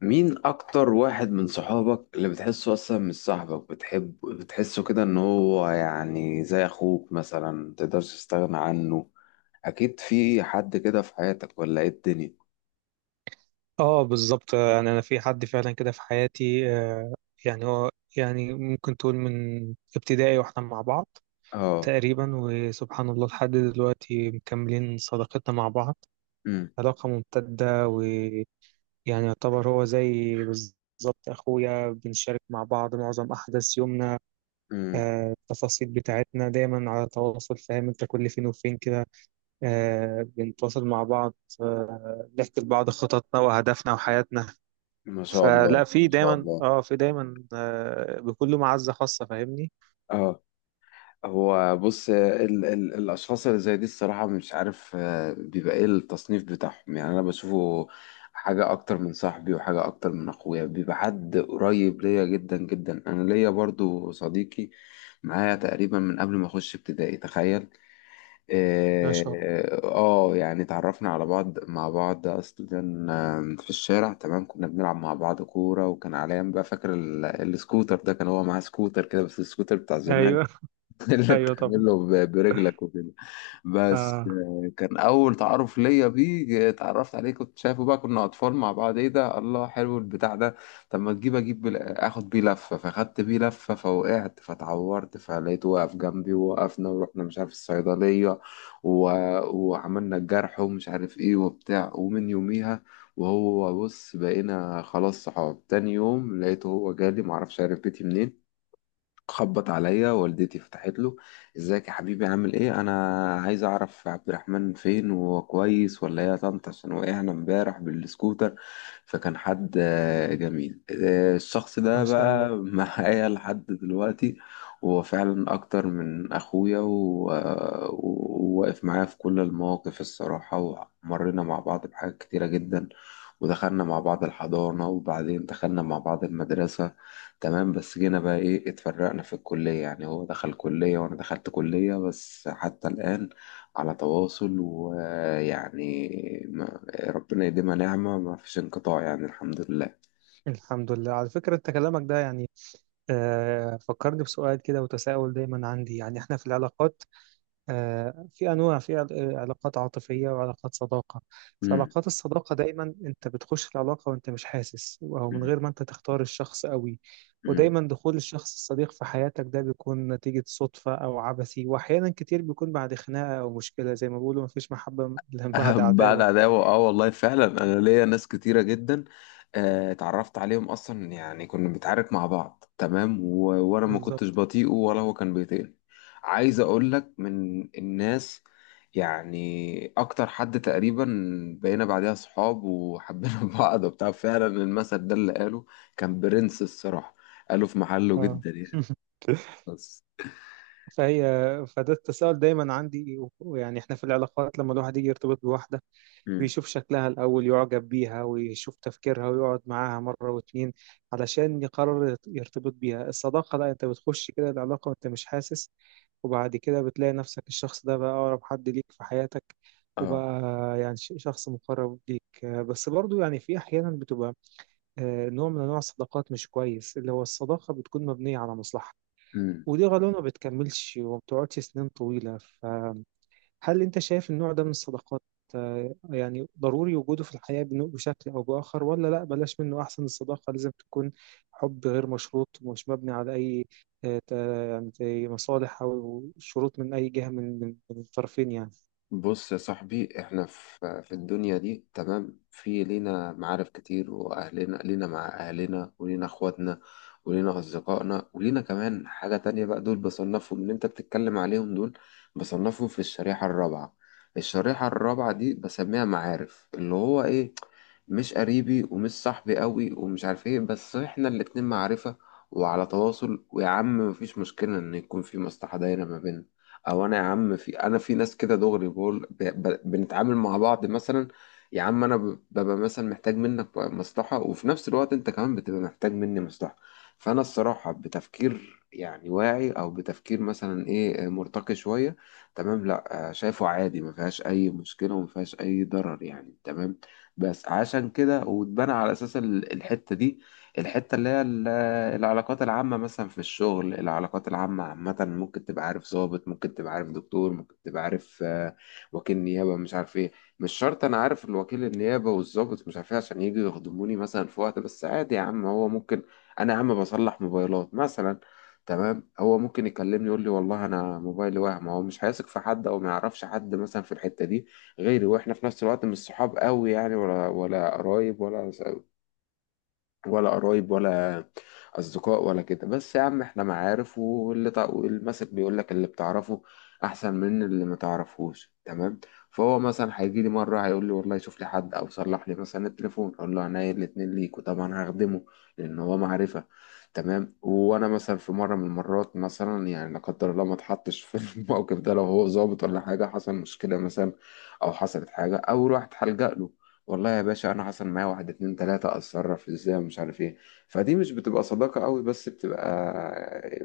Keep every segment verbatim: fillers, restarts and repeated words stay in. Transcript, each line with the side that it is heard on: left: مين أكتر واحد من صحابك اللي بتحسه أصلا مش صاحبك، بتحب بتحسه كده إن هو يعني زي أخوك مثلا متقدرش تستغنى عنه؟ أكيد في حد كده في حياتك ولا إيه الدنيا؟
right: اه، بالظبط، يعني انا في حد فعلا كده في حياتي. آه، يعني هو يعني ممكن تقول من ابتدائي واحنا مع بعض
left: آه.
right: تقريبا، وسبحان الله لحد دلوقتي مكملين صداقتنا مع بعض.
left: أمم.
right: علاقة ممتدة، ويعني يعتبر هو زي بالظبط اخويا، بنشارك مع بعض معظم احداث يومنا.
left: أمم.
right: آه، التفاصيل بتاعتنا دايما على تواصل، فاهم انت، كل فين وفين كده آه، بنتواصل مع بعض، بنحكي لبعض خططنا واهدافنا وحياتنا.
left: ما شاء
right: فلا
left: الله
right: في
left: ما شاء
right: دايما
left: الله.
right: اه في دايما آه بكل معزة خاصة، فاهمني.
left: آه. هو بص، ال ال الأشخاص اللي زي دي الصراحة مش عارف آه، بيبقى إيه التصنيف بتاعهم، يعني أنا بشوفه حاجة أكتر من صاحبي وحاجة أكتر من أخويا، بيبقى حد قريب ليا جدا جدا. أنا ليا برضو صديقي معايا تقريبا من قبل ما أخش ابتدائي، تخيل.
right: ما شاء الله.
left: آه آه، يعني اتعرفنا على بعض مع بعض أصلا آه، في الشارع. تمام، كنا بنلعب مع بعض كورة، وكان عليا بقى فاكر ال- السكوتر ده، كان هو معاه سكوتر كده بس السكوتر بتاع زمان،
right: ايوه.
left: اللي
right: ايوه طبعا.
left: بتعمله ب- برجلك وكده. بس
right: اه،
left: آه، كان اول تعارف ليا بيه، آه، اتعرفت عليه كنت شايفه بقى، كنا اطفال مع بعض، ايه ده؟ الله حلو البتاع ده. طب ما تجيب اجيب بال- اخد بيه لفه. فاخدت بيه لفه فوقعت فتعورت، فلقيته واقف جنبي ووقفنا ورحنا مش عارف الصيدليه، و... وعملنا الجرح ومش عارف ايه وبتاع. ومن يوميها، وهو بص، بقينا خلاص صحاب. تاني يوم لقيته هو جالي، معرفش عرف بيتي منين، خبط عليا، والدتي فتحت له: ازيك يا حبيبي عامل ايه، انا عايز اعرف عبد الرحمن فين وهو كويس ولا ايه يا طنط عشان وقعنا امبارح بالسكوتر. فكان حد آه، جميل، آه، الشخص ده
right: ما شاء الله.
left: بقى معايا لحد دلوقتي. وهو فعلا اكتر من اخويا و- آه، وواقف معايا في كل المواقف الصراحة. ومرينا مع بعض بحاجات كتيرة جدا، ودخلنا مع بعض الحضانة، وبعدين دخلنا مع بعض المدرسة. تمام، بس جينا بقى ايه، اتفرقنا في الكلية، يعني هو دخل كلية وانا دخلت كلية. بس حتى الآن على تواصل، ويعني ما- ربنا يديمها نعمة، ما فيش انقطاع يعني الحمد لله.
right: الحمد لله. على فكرة، انت كلامك ده يعني آه فكرني بسؤال كده، وتساؤل دايما عندي، يعني احنا في العلاقات، آه، في أنواع، في عل- آه، علاقات عاطفية وعلاقات صداقة. في
left: مم.
right: علاقات الصداقة دايما أنت بتخش العلاقة وأنت مش حاسس، أو من غير ما أنت تختار الشخص قوي.
left: مم.
right: ودايما دخول الشخص الصديق في حياتك ده بيكون نتيجة صدفة أو عبثي، وأحيانا كتير بيكون بعد خناقة أو مشكلة، زي ما بيقولوا: مفيش محبة إلا بعد
left: بعد
right: عتاوة.
left: عداوة، اه والله فعلا، انا ليا ناس كتيرة جدا آه، اتعرفت عليهم اصلا يعني كنا بنتعارك مع بعض تمام، و... وانا ما كنتش
right: بالظبط.
left: بطيئه ولا هو كان بيطيقني. عايز اقول لك من الناس، يعني اكتر حد تقريبا بقينا بعدها صحاب وحبينا بعض وبتاع. فعلا المثل ده اللي قاله كان برنس الصراحة، قاله في محله
right: آه.
left: جدا يعني، بس.
right: فهي فده التساؤل دايما عندي، ويعني احنا في العلاقات، لما الواحد يجي يرتبط بواحدة
left: مم.
right: بيشوف شكلها الأول، يعجب بيها، ويشوف تفكيرها، ويقعد معاها مرة واتنين علشان يقرر يت- يرتبط بيها. الصداقة لا، أنت بتخش كده العلاقة وأنت مش حاسس، وبعد كده بتلاقي نفسك الشخص ده بقى أقرب حد ليك في حياتك،
left: اه،
right: وبقى يعني ش- شخص مقرب ليك، آه، بس برضو يعني في أحيانا بتبقى آه، نوع من أنواع الصداقات مش كويس، اللي هو الصداقة بتكون مبنية على مصلحة، ودي غالبا ما بتكملش وما بتقعدش سنين طويلة. هل أنت شايف النوع ده من الصداقات آه، يعني ضروري وجوده في الحياة بن- بشكل أو بآخر، ولا لأ بلاش منه أحسن؟ الصداقة لازم تكون حب غير مشروط ومش مبني على أي، آه، ت- يعني زي مصالح أو شروط من أي جهة، من من من الطرفين يعني.
left: بص يا صاحبي، احنا في في الدنيا دي تمام، في لينا معارف كتير، واهلنا لينا مع اهلنا، ولينا اخواتنا، ولينا اصدقائنا، ولينا كمان حاجة تانية بقى، دول بصنفهم اللي انت بتتكلم عليهم. دول بصنفهم في الشريحة الرابعة. الشريحة الرابعة دي بسميها معارف، اللي هو ايه، مش قريبي ومش صاحبي قوي ومش عارف ايه، بس احنا الاتنين معرفة وعلى تواصل، ويا عم مفيش مشكلة ان يكون في مصلحة دايرة ما بيننا. او انا يا عم في، انا في ناس كده دغري بقول ب... ب... بنتعامل مع بعض مثلا. يا عم انا ب- ببقى مثلا محتاج منك مصلحة، وفي نفس الوقت انت كمان بتبقى محتاج مني مصلحة. فانا الصراحة بتفكير يعني واعي، او بتفكير مثلا ايه آه، مرتقي شوية، تمام، لا آه، شايفه عادي، ما فيهاش اي مشكلة وما فيهاش اي ضرر يعني تمام. بس عشان كده واتبنى على اساس ال- الحتة دي، الحتة اللي هي ال- العلاقات العامة مثلا في الشغل. العلاقات العامة عامة، ممكن تبقى عارف ضابط، ممكن تبقى عارف دكتور، ممكن تبقى عارف آه، وكيل نيابة مش عارف ايه. مش شرط انا عارف الوكيل النيابة والضابط مش عارف ايه عشان يجوا يخدموني مثلا في وقت، بس عادي يا عم، هو ممكن، انا يا عم بصلح موبايلات مثلا تمام، هو ممكن يكلمني يقول لي والله انا موبايلي وهم، هو مش هيثق في حد او ما يعرفش حد مثلا في الحتة دي غيري، واحنا في نفس الوقت مش صحاب قوي يعني، ولا ولا قرايب ولا ولا قرايب ولا اصدقاء ولا كده، بس يا عم احنا معارف. واللي تع... المثل بيقول لك اللي بتعرفه احسن من اللي ما تعرفهوش تمام. فهو مثلا هيجي لي مره هيقول لي والله شوف لي حد او صلح لي مثلا التليفون، اقول له عينيا الاتنين ليك وطبعا هخدمه لان هو معرفه تمام. وانا مثلا في مره من المرات مثلا يعني، لا قدر الله ما اتحطش في الموقف ده، لو هو ظابط ولا حاجه حصل مشكله مثلا، او حصلت حاجه او رحت هلجأ له: والله يا باشا انا حصل معايا واحد اتنين تلاتة، اتصرف ازاي ومش عارف ايه. فدي مش بتبقى صداقة قوي، بس بتبقى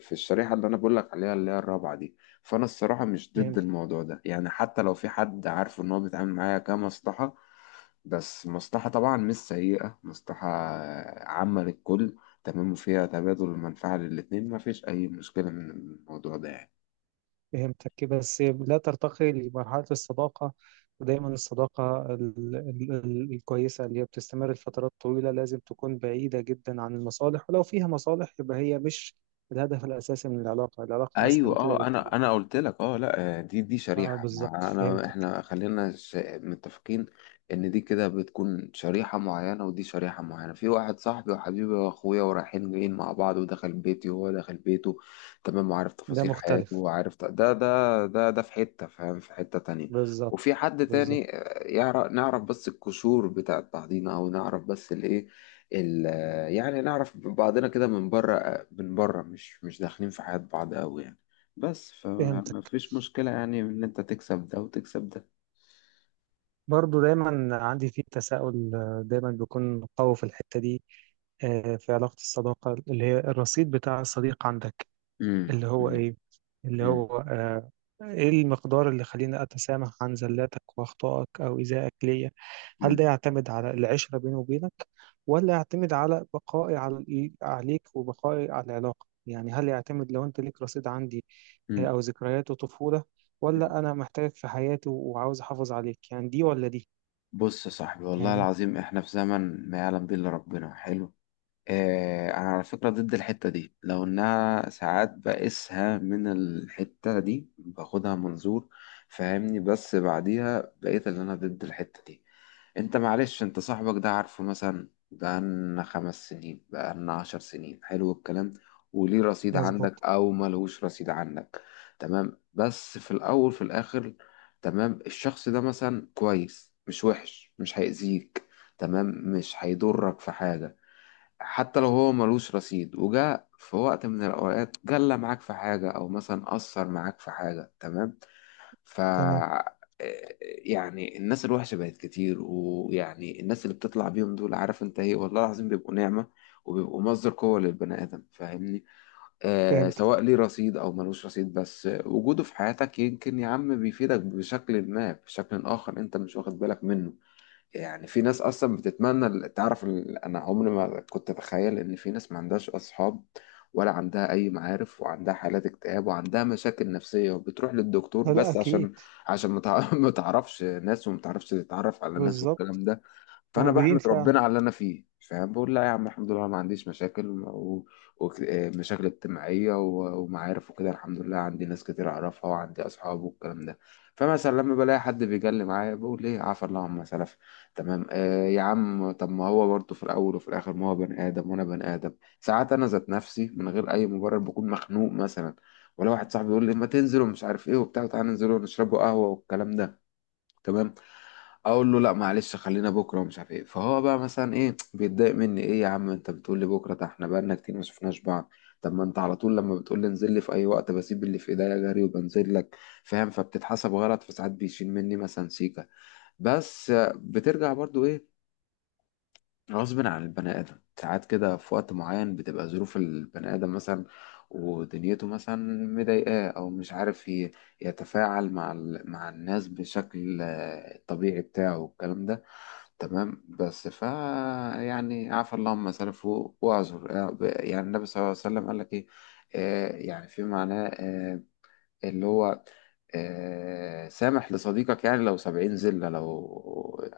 left: في الشريحة اللي انا بقولك عليها اللي هي الرابعة دي. فانا الصراحة مش ضد
right: فهمت.
left: الموضوع ده يعني، حتى لو في حد عارفه ان هو بيتعامل معايا كمصلحة، بس مصلحة طبعا مش سيئة، مصلحة عامة للكل تمام، وفيها تبادل المنفعة للاتنين، مفيش اي مشكلة من الموضوع ده يعني.
right: فهمتك كده، بس لا ترتقي لمرحلة الصداقة. ودايما الصداقة ال- ال- ال- الكويسة، اللي هي بتستمر لفترات طويلة، لازم تكون بعيدة جدا عن المصالح، ولو فيها مصالح يبقى هي مش الهدف الأساسي من العلاقة. العلاقة أسمى
left: ايوه،
right: من كده
left: اه
right: بكتير.
left: انا انا قلت لك، اه لا، آه، دي دي
right: اه،
left: شريحه،
right: بالظبط،
left: ما انا،
right: فهمتك.
left: احنا خلينا ش- متفقين ان دي كده بتكون شريحه معينه، ودي شريحه معينه، في واحد صاحبي وحبيبي واخويا ورايحين جايين مع بعض، ودخل بيتي وهو دخل بيته تمام، وعارف
right: ده
left: تفاصيل
right: مختلف.
left: حياته وعارف ت- ده ده ده ده في حته، فاهم، في حته تانية.
right: بالظبط.
left: وفي حد تاني
right: بالظبط،
left: يعرف نعرف بس القشور بتاعت بعضينا، او نعرف بس الايه ال- يعني نعرف بعضنا كده من بره، من بره، مش مش داخلين في حياة بعض قوي يعني، بس
right: فهمتك.
left: فما فيش مشكلة يعني ان انت تكسب ده وتكسب ده.
right: برضو دايما عندي فيه تساؤل، آه، دايما بيكون قوي في الحتة دي، آه، في علاقة الصداقة، اللي هي الرصيد بتاع الصديق عندك.
left: مم.
right: اللي هو
left: مم.
right: إيه اللي
left: مم.
right: هو آه، إيه المقدار اللي خليني أتسامح عن زلاتك وأخطائك أو إيذائك ليا؟ هل ده
left: مم.
right: يعتمد على العشرة بيني وبينك، ولا يعتمد على بقائي على عليك وبقائي على العلاقة؟ يعني هل يعتمد لو أنت ليك رصيد عندي آه،
left: مم.
right: أو ذكريات وطفولة،
left: مم.
right: ولا أنا محتاجك في حياتي وعاوز أحافظ عليك؟ يعني دي ولا دي؟
left: بص يا صاحبي، والله
right: فاهمني.
left: العظيم احنا في زمن ما يعلم به الا ربنا. حلو، اه، انا على فكرة ضد الحتة دي. لو انها ساعات بقيسها من الحتة دي، باخدها منظور، فاهمني، بس بعديها بقيت اللي انا ضد الحتة دي. انت معلش، انت صاحبك ده عارفه مثلا بقالنا خمس سنين، بقالنا عشر سنين، حلو الكلام، وليه رصيد
right: مظبوط.
left: عندك او ملهوش رصيد عندك تمام. بس في الاول في الاخر، تمام، الشخص ده مثلا كويس مش وحش، مش هيأذيك تمام، مش هيضرك في حاجة. حتى لو هو ملوش رصيد، وجاء في وقت من الأوقات جلى معاك في حاجة، أو مثلا أثر معاك في حاجة تمام. ف
right: تمام.
left: آه، يعني الناس الوحشة بقت كتير، ويعني الناس اللي بتطلع بيهم دول عارف انت ايه، والله العظيم بيبقوا نعمة وبيبقوا مصدر قوة للبني آدم، فاهمني. آه
right: فهمت.
left: سواء ليه رصيد أو ملوش رصيد، بس وجوده في حياتك يمكن يا عم بيفيدك بشكل ما، بشكل آخر انت مش واخد بالك منه. يعني في ناس اصلا بتتمنى ال- تعرف ال- انا عمري ما كنت اتخيل ان في ناس ما عندهاش اصحاب، ولا عندها اي معارف، وعندها حالات اكتئاب، وعندها مشاكل نفسية، وبتروح للدكتور
right: لا لا،
left: بس
right: أكيد.
left: عشان عشان ما تع- ما تعرفش ناس وما تعرفش تتعرف على ناس
right: بالظبط.
left: والكلام ده. فانا
right: موجودين
left: بحمد
right: فعلا.
left: ربنا على اللي انا فيه، فاهم، بقول لا يا عم الحمد لله أنا ما عنديش مشاكل، ومشاكل اجتماعيه و- ومعارف وكده، الحمد لله عندي ناس كتير اعرفها وعندي اصحاب والكلام ده. فمثلا لما بلاقي حد بيجلي معايا، بقول ايه، عفا الله عما سلف تمام. آه يا عم، طب ما هو برضه في الاول وفي الاخر ما هو بني ادم وانا بني ادم، ساعات انا ذات نفسي من غير اي مبرر بكون مخنوق مثلا، ولا واحد صاحبي يقول لي ما تنزل ومش عارف ايه وبتاع تعالى ننزل ونشربوا قهوه والكلام ده تمام، اقول له لا معلش، خلينا بكره ومش عارف ايه. فهو بقى مثلا ايه بيتضايق مني، ايه يا عم انت بتقول لي بكره، ده احنا بقالنا كتير ما شفناش بعض. طب ما انت على طول لما بتقول لي انزل لي في اي وقت بسيب اللي في ايديا جري وبنزل لك، فاهم. فبتتحسب غلط، فساعات بيشيل مني مثلا سيكه. بس آه، بترجع برضو ايه، غصب عن البني ادم، ساعات كده في وقت معين بتبقى ظروف البني ادم مثلا، ودنيته مثلا مضايقاه، او مش عارف ي- يتفاعل مع ال- مع الناس بشكل آه، الطبيعي بتاعه والكلام ده، تمام، بس. فا يعني عفى الله عما سلف و- واعذر، آه، ب- يعني النبي صلى الله عليه وسلم قال لك ايه، آه يعني في معناه، آه اللي هو آه سامح لصديقك يعني لو سبعين ذلة، لو،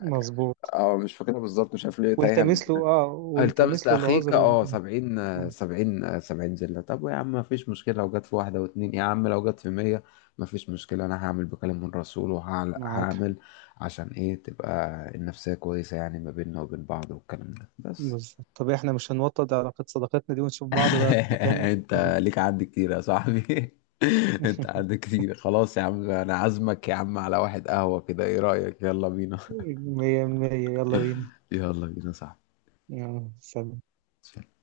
right: مظبوط.
left: اه مش فاكرها بالظبط، مش عارف ليه تايهة
right: والتمس
left: مني.
right: له اه والتمس
left: التمس
right: له
left: لاخيك،
right: العذر.
left: اه سبعين، آه،
right: آه،
left: سبعين، آه، سبعين زله. طب يا عم ما فيش مشكله لو جت في واحده واتنين، يا عم لو جت في مية، ما فيش مشكله انا هعمل بكلام من رسول،
right: معاك حق.
left: وهعمل عشان ايه، تبقى النفسيه كويسه يعني ما بيننا وبين بعض والكلام ده، بس.
right: بالظبط. طب احنا مش هنوطد علاقة صداقتنا دي ونشوف بعض بقى في مكان؟
left: انت ليك عد كتير يا صاحبي، انت عد كتير. خلاص يا عم انا عازمك يا عم على واحد قهوه كده، ايه رايك، يلا بينا.
right: مية مية. يلا بينا.
left: يلا بينا صاحبي.
right: يلا سلام.